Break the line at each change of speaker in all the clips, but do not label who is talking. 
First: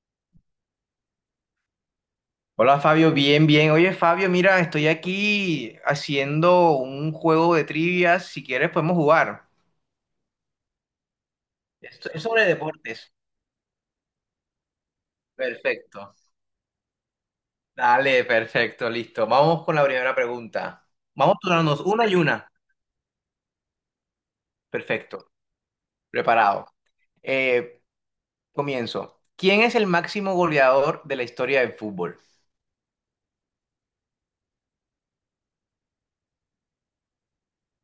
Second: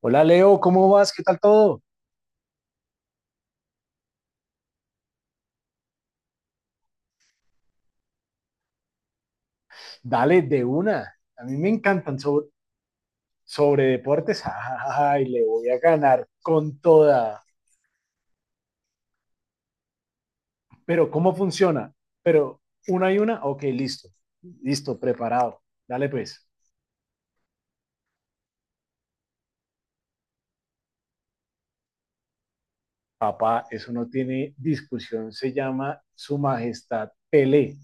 Hola Leo, ¿cómo vas? ¿Qué tal todo?
Hola Fabio, bien, bien. Oye Fabio, mira, estoy aquí haciendo un juego de trivias. Si quieres podemos jugar.
Dale, de una. A mí me
Esto
encantan
es sobre deportes.
sobre deportes. Ay, le voy a
Perfecto.
ganar con toda.
Dale, perfecto, listo. Vamos con la primera pregunta.
Pero, ¿cómo
Vamos turnándonos
funciona?
una y una.
Pero, una y una, ok, listo. Listo,
Perfecto.
preparado. Dale pues.
Preparado. Eh, comienzo. ¿Quién es el máximo goleador de la historia del fútbol?
Papá, eso no tiene discusión. Se llama Su Majestad Pelé.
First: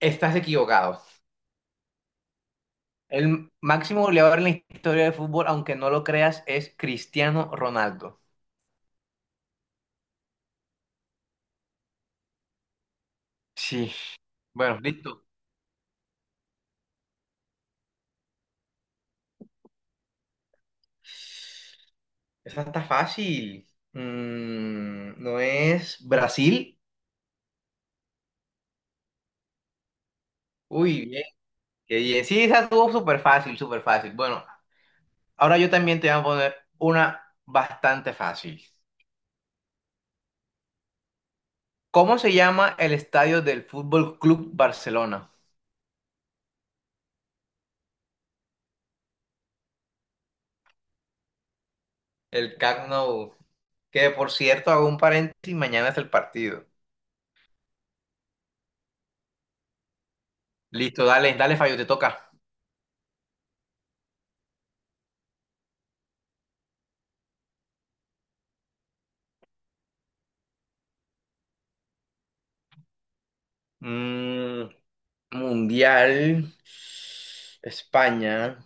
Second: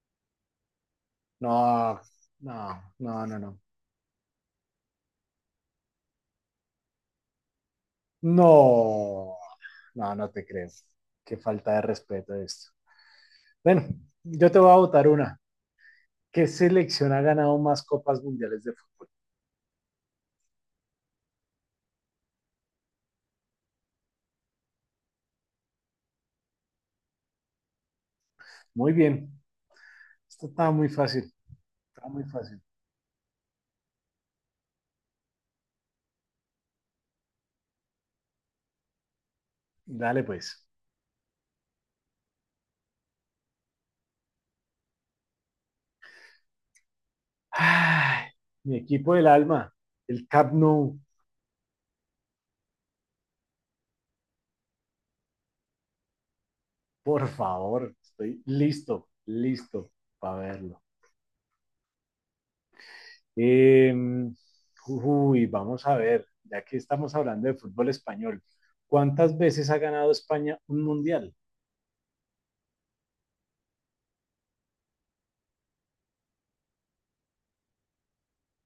Estás equivocado.
No, no, no, no,
El
no.
máximo goleador en la historia del fútbol, aunque no lo creas, es Cristiano Ronaldo.
No, no, no te creo. Qué falta de respeto esto. Bueno,
Sí.
yo te voy a
Bueno,
votar
listo.
una. ¿Qué selección ha ganado más copas mundiales de fútbol?
Esa está fácil. ¿No es Brasil?
Muy bien. Esto estaba muy
Uy, bien,
fácil,
qué
estaba muy
bien. Sí, esa
fácil.
estuvo súper fácil, súper fácil. Bueno, ahora yo también te voy a poner una bastante fácil.
Dale pues.
¿Cómo se llama el estadio del Fútbol Club Barcelona?
Ay, mi equipo del alma, el Cap Nou,
El Camp Nou. Que por cierto, hago un paréntesis, mañana es el partido.
por favor. Estoy listo, listo para verlo.
Listo, dale, dale, fallo te toca.
Eh, uy, vamos a ver, ya que estamos hablando de fútbol español, ¿cuántas veces ha ganado España un mundial?
Mm, Mundial, España.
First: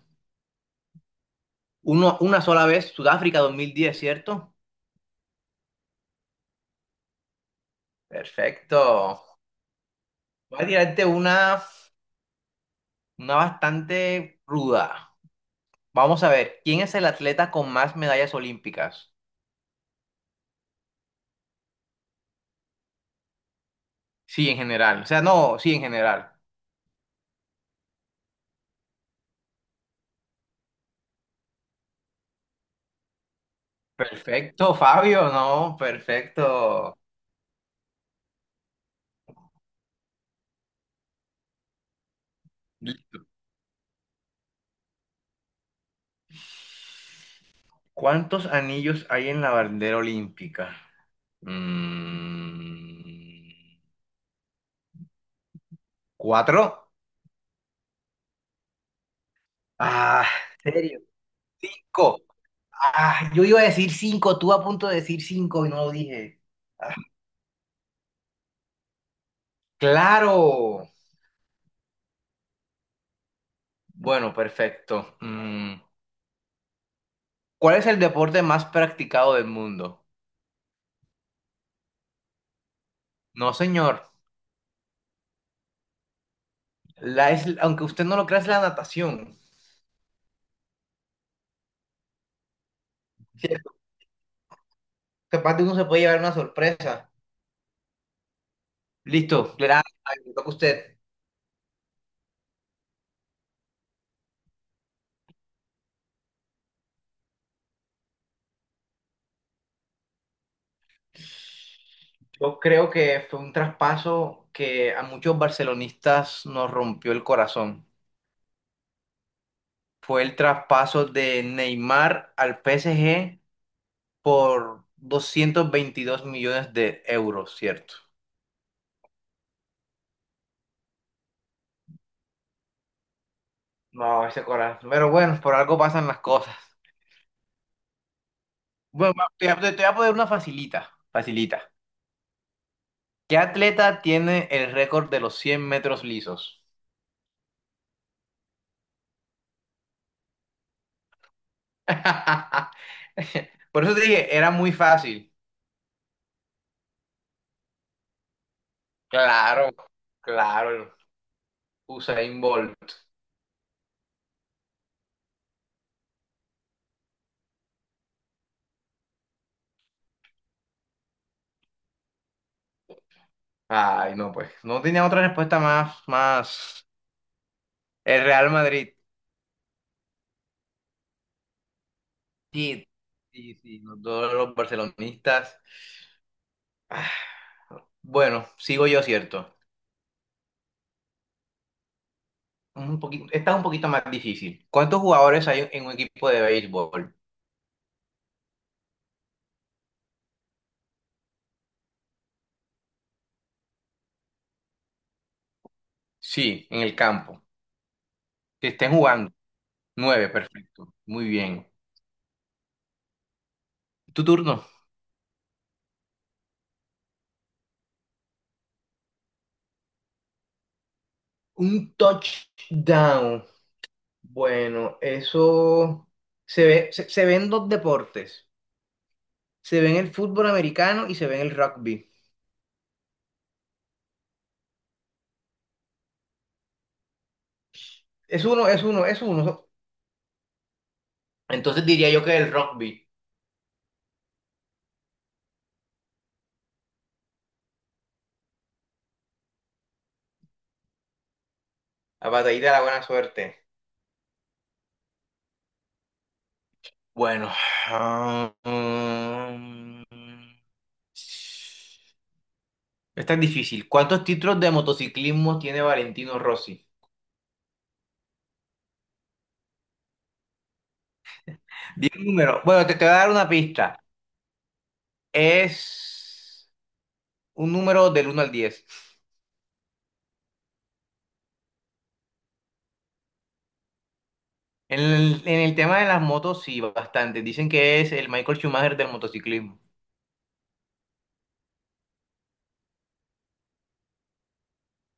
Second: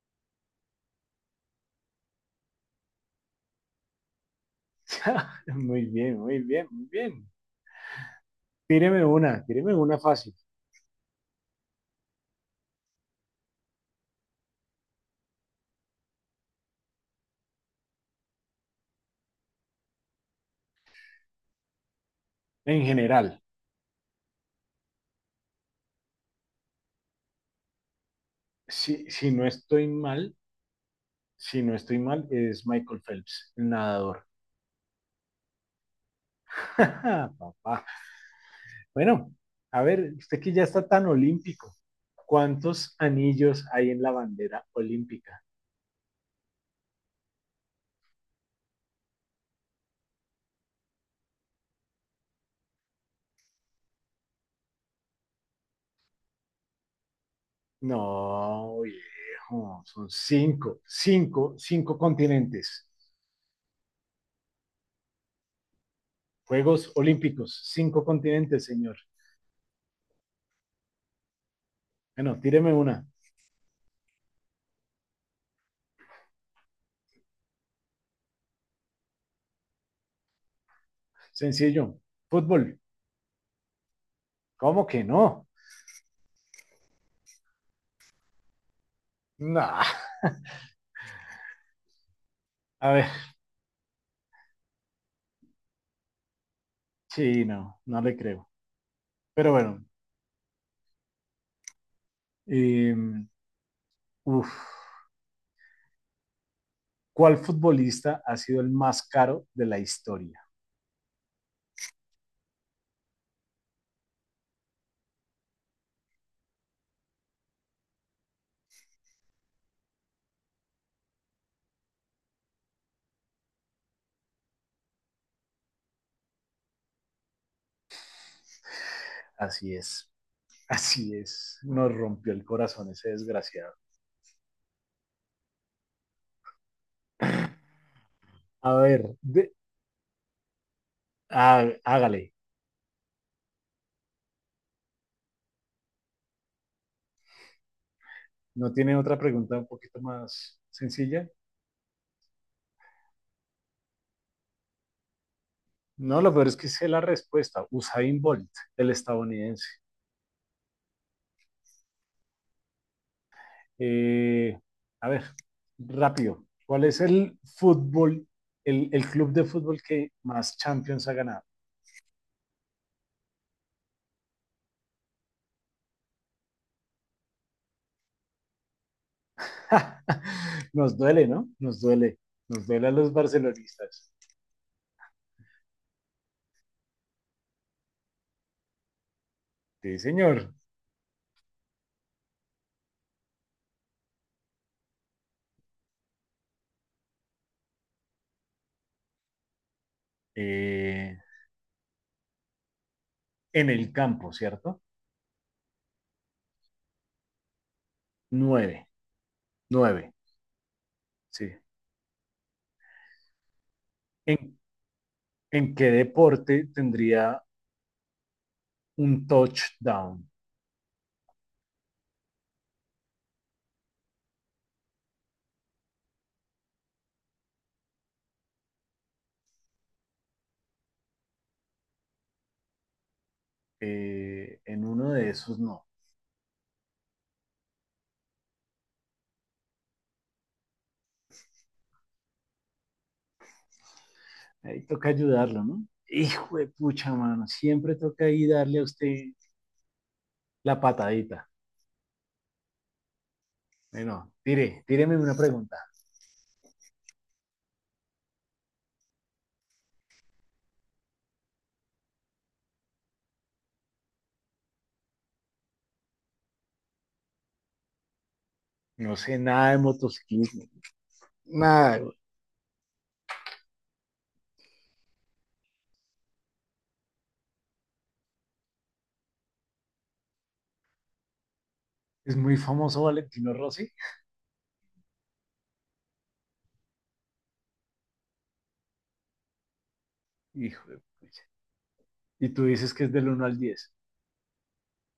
Uno, una sola vez, Sudáfrica 2010, ¿cierto?
Muy bien, muy bien, muy bien.
Perfecto.
Tíreme una fácil,
Voy a tirarte una bastante ruda. Vamos a ver, ¿quién es el atleta con más medallas olímpicas?
en general.
Sí, en general. O sea, no, sí, en general.
Si no estoy mal, si no estoy mal, es Michael Phelps, el nadador.
Perfecto, Fabio, no, perfecto.
Papá. Bueno, a ver, usted que ya está tan olímpico, ¿cuántos anillos hay en la bandera olímpica?
¿Cuántos anillos hay en la bandera olímpica? Mm, ¿Cuatro?
No, viejo, son
Ah, ¿en
cinco,
serio?
cinco, cinco
Cinco.
continentes.
Ah, yo iba a decir cinco, tú a punto de decir cinco y no lo dije.
Juegos Olímpicos, cinco continentes, señor.
Claro.
Bueno, tíreme una.
Bueno, perfecto. ¿Cuál es el deporte más practicado del mundo?
Sencillo. Fútbol.
No, señor.
¿Cómo que no?
Aunque usted no lo crea, es la natación.
No. A ver,
Sí, capaz de uno se puede llevar una sorpresa.
sí, no, no le creo. Pero
Listo,
bueno.
le toca a usted.
Eh, uf, ¿cuál futbolista ha sido el más caro de la historia?
Yo creo que fue un traspaso que a muchos barcelonistas nos rompió el corazón. Fue el traspaso de Neymar al PSG por 222 millones de euros, ¿cierto?
Así es, así es. Nos rompió el corazón ese desgraciado.
No, ese corazón. Pero bueno, por algo pasan las cosas.
A
Bueno,
ver,
va, te, te- te voy a poner una facilita, facilita.
ah, hágale.
¿Qué atleta tiene el récord de los 100 metros lisos?
¿No tiene otra pregunta un poquito más sencilla?
Por eso te dije, era muy fácil.
No, lo peor es que sé la respuesta. Usain Bolt, el estadounidense.
Claro, claro. Usain Bolt.
Eh, a ver, rápido. ¿Cuál es el club de fútbol que más Champions ha ganado?
Ay, no, pues. No tenía otra respuesta más, más. El Real Madrid.
Nos duele, ¿no? Nos duele. Nos
Sí,
duele a los
sí, sí. Los
barcelonistas.
dos los barcelonistas. Ah, bueno, sigo yo, ¿cierto?
Sí, señor.
Un poquito, esta es un poquito más difícil. ¿Cuántos jugadores hay en un equipo de béisbol?
Eh, en el campo, ¿cierto?
Sí, en el campo. Que
Nueve.
estén jugando.
Nueve.
Nueve, perfecto. Muy
Sí.
bien. Tu
¿En,
turno.
en qué deporte tendría un touchdown?
Un touchdown. Bueno, eso se ven dos deportes. Se ven el fútbol americano y se ven el rugby.
En uno de esos no.
Es uno, es uno, es uno. Entonces diría yo que el rugby.
Ahí toca ayudarlo, ¿no? Hijo de pucha, mano. Siempre toca ahí darle a usted la patadita.
La batallita de la buena suerte.
Bueno, tíreme una pregunta.
Bueno, ah, mm, esta es difícil. ¿Cuántos títulos de motociclismo tiene Valentino Rossi?
No sé nada de motociclismo. Nada,
Di
güey.
un número. Bueno, te voy a dar una pista. Es un número del uno al diez.
Es muy famoso Valentino Rossi.
En el tema de las motos, sí, bastante. Dicen que es el Michael Schumacher del motociclismo.
Hijo de pucha. Y tú dices que es del 1 al 10.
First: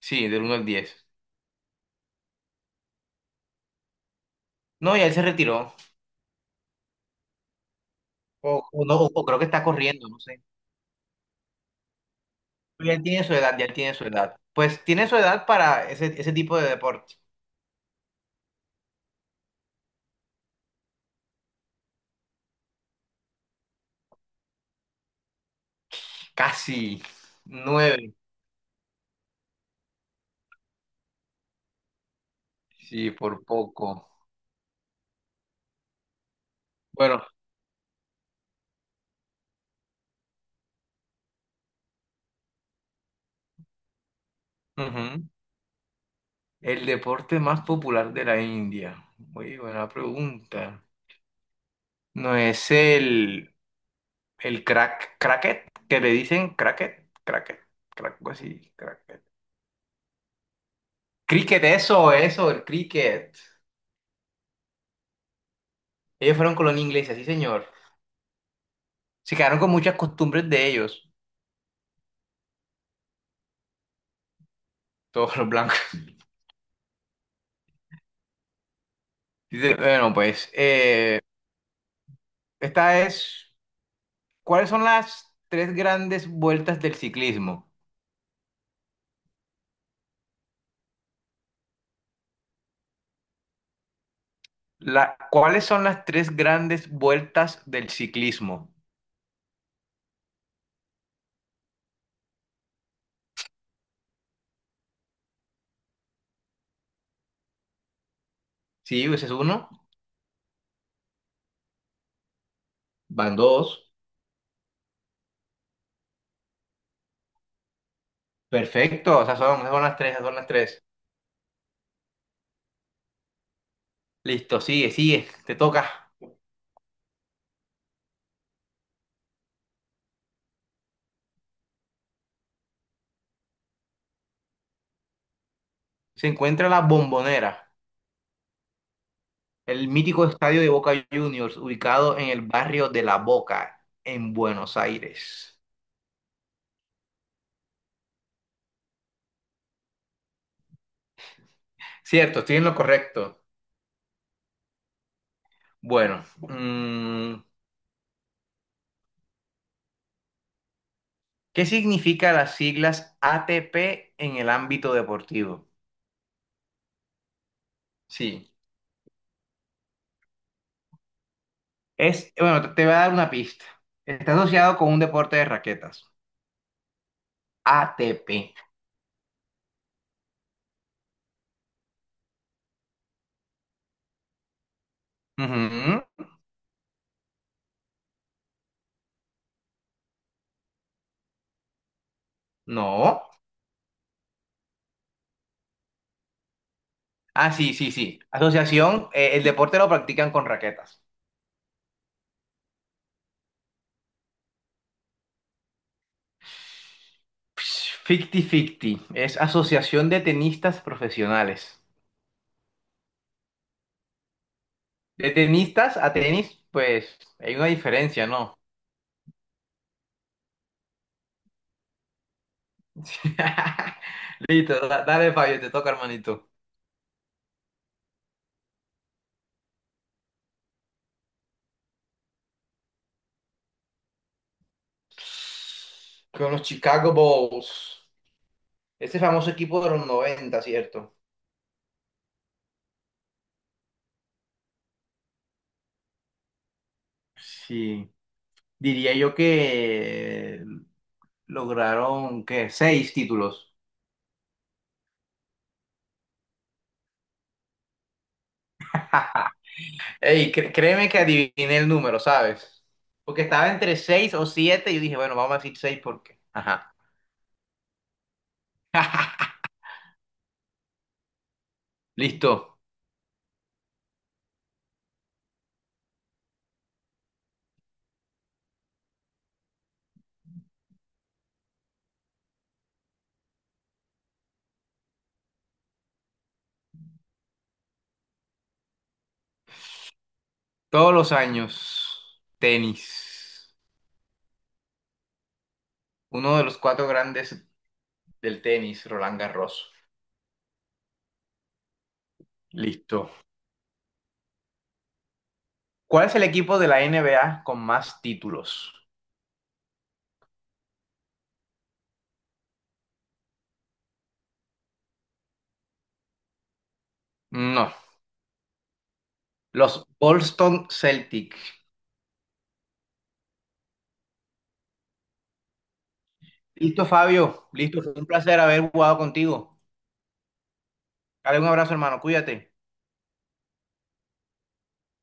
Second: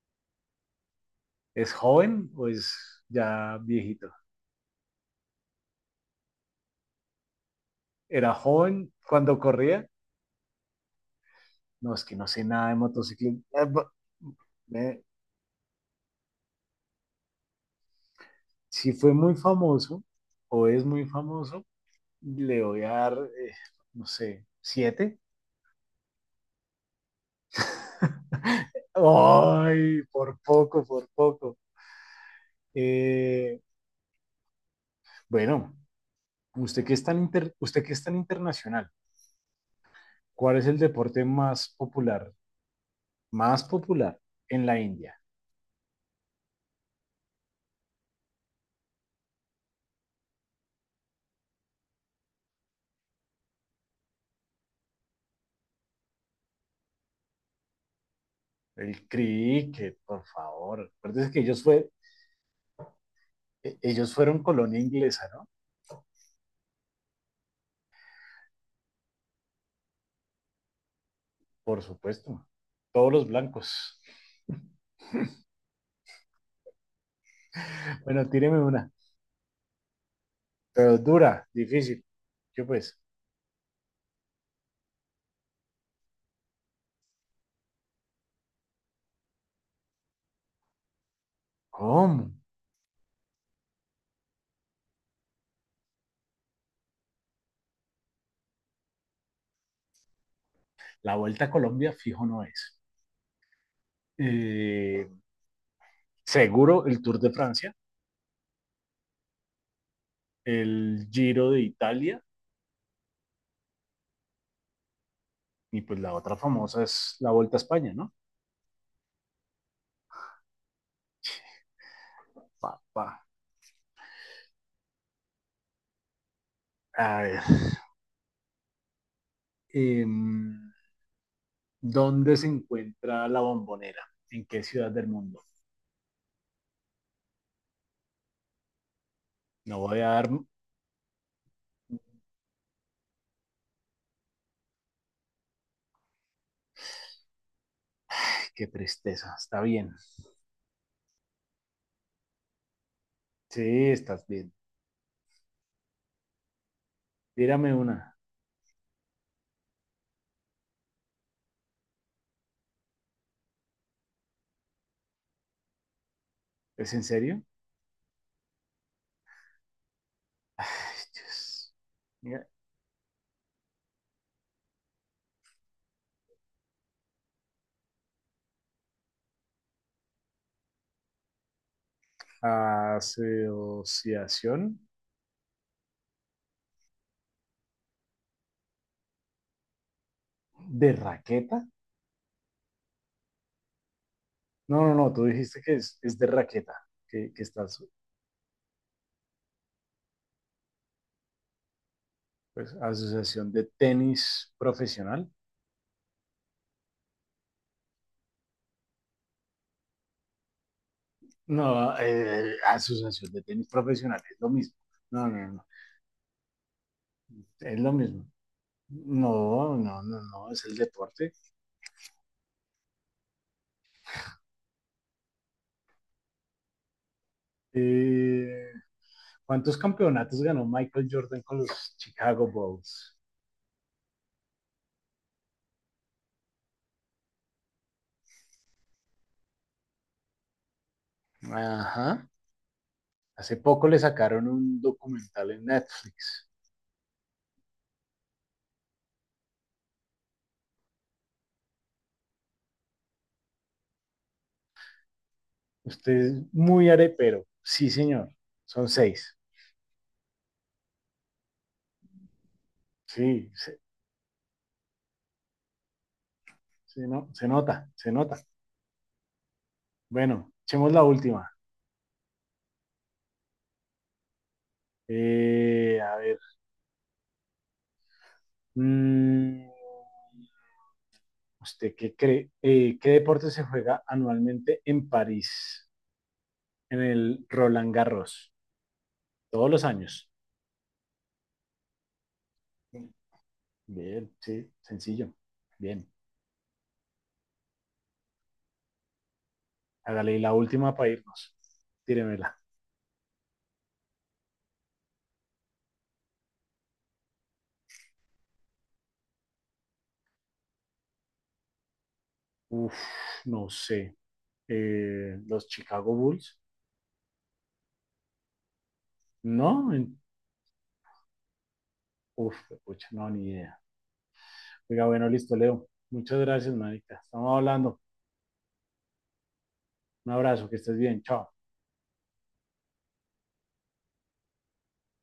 Sí, del uno al diez.
¿Es joven o es ya viejito?
No, ya él se retiró.
¿Era
O, o
joven
no, o o
cuando
creo que está
corría?
corriendo, no sé.
No, es que no sé nada de
Pero ya él tiene su
motociclismo.
edad, ya él tiene su edad. Pues
Eh,
tiene su edad para ese tipo de deporte.
si fue muy famoso o es muy famoso, le voy a dar, eh, no sé, 7.
Casi. Nueve.
Ay, por poco, por poco.
Sí, por
Eh,
poco.
bueno,
Bueno.
usted que es tan internacional, ¿cuál es el deporte más popular en la India?
Ujú. El deporte más popular de la India. Muy buena pregunta. No es el crack, cracket, que le dicen cracket, cracket, crack, algo así,
El
cracket.
cricket, por favor. Acuérdense que
Cricket, eso, el cricket.
ellos fueron colonia inglesa, ¿no?
Ellos fueron colonia inglesa, sí, señor. Se quedaron con muchas costumbres de ellos.
Por supuesto. Todos los blancos.
Todos los blancos.
Bueno, tíreme una.
Dice, bueno, pues,
Pero dura, difícil. Yo pues,
esta es, ¿cuáles son las tres grandes vueltas del ciclismo?
¿cómo?
¿Cuáles son las tres grandes vueltas del ciclismo?
La Vuelta a Colombia fijo no es. Eh, seguro el Tour de Francia,
Sí, ese es uno,
el Giro de Italia
van dos.
y pues la otra famosa es la Vuelta a España, ¿no?
Perfecto, o sea, esas son las tres, esas son las tres.
Papá.
Listo, sigue, sigue, te toca.
A ver. eh, ¿Dónde se encuentra la bombonera? ¿En qué ciudad del mundo?
Se encuentra La Bombonera,
No
el
voy a
mítico
dar.
estadio de Boca Juniors, ubicado en el barrio de La Boca, en Buenos Aires.
Qué tristeza. Está bien.
Cierto, estoy en lo correcto.
Sí, estás bien.
Bueno,
Tírame una.
¿qué significa las siglas ATP en el ámbito deportivo?
¿Es en serio?
Sí,
Ay, Dios.
es,
Mira,
bueno, te voy a dar una pista. Está asociado con un deporte de raquetas. ATP.
asociación
Ujú.
de raqueta.
No.
No, no, no. Tú dijiste que es de raqueta. Que
Ah, sí,
estás.
sí, sí. Asociación, el deporte lo practican con raquetas.
Pues, asociación de tenis profesional.
50-50, es asociación de tenistas profesionales.
No, asociación de tenis profesional. Es lo mismo. No,
De
no, no.
tenistas a tenis, pues hay una
Es lo mismo.
diferencia, ¿no?
No, no, no, no. Es el deporte.
Listo, dale Fabio, te toca, hermanito.
Eh, ¿Cuántos campeonatos ganó Michael Jordan con los Chicago Bulls?
Con los Chicago Bulls. Ese famoso equipo de los noventa, ¿cierto?
Ajá. Hace poco le sacaron un documental en Netflix.
Sí, diría yo que lograron, ¿qué? Seis títulos.
Usted es muy arepero. Sí, señor. Son seis.
Ey, créeme que adiviné el número, ¿sabes? Porque
Sí,
estaba entre 6 o 7 y yo dije, bueno, vamos a decir seis porque. Ajá.
no, se nota, se nota. Bueno, echemos la última.
Listo.
A ver. mm, ¿Usted qué cree? ¿Qué deporte se juega anualmente en París, en el Roland Garros? Todos los años.
Todos los años, tenis.
Bien, sí, sencillo. Bien.
Uno de los cuatro grandes del tenis, Roland Garros.
Hágale y la última para irnos. Tíremela.
Listo. ¿Cuál es el equipo de la NBA con más títulos?
Uf, no sé. Los Chicago Bulls.
No.
No,
Los Boston Celtics.
uf, pucha, no, ni idea. Oiga, bueno, listo, Leo. Muchas gracias,
Listo,
marica. Estamos
Fabio.
hablando.
Listo. Fue un placer haber jugado contigo.
Un abrazo, que estés bien. Chao.
Dale un abrazo, hermano. Cuídate.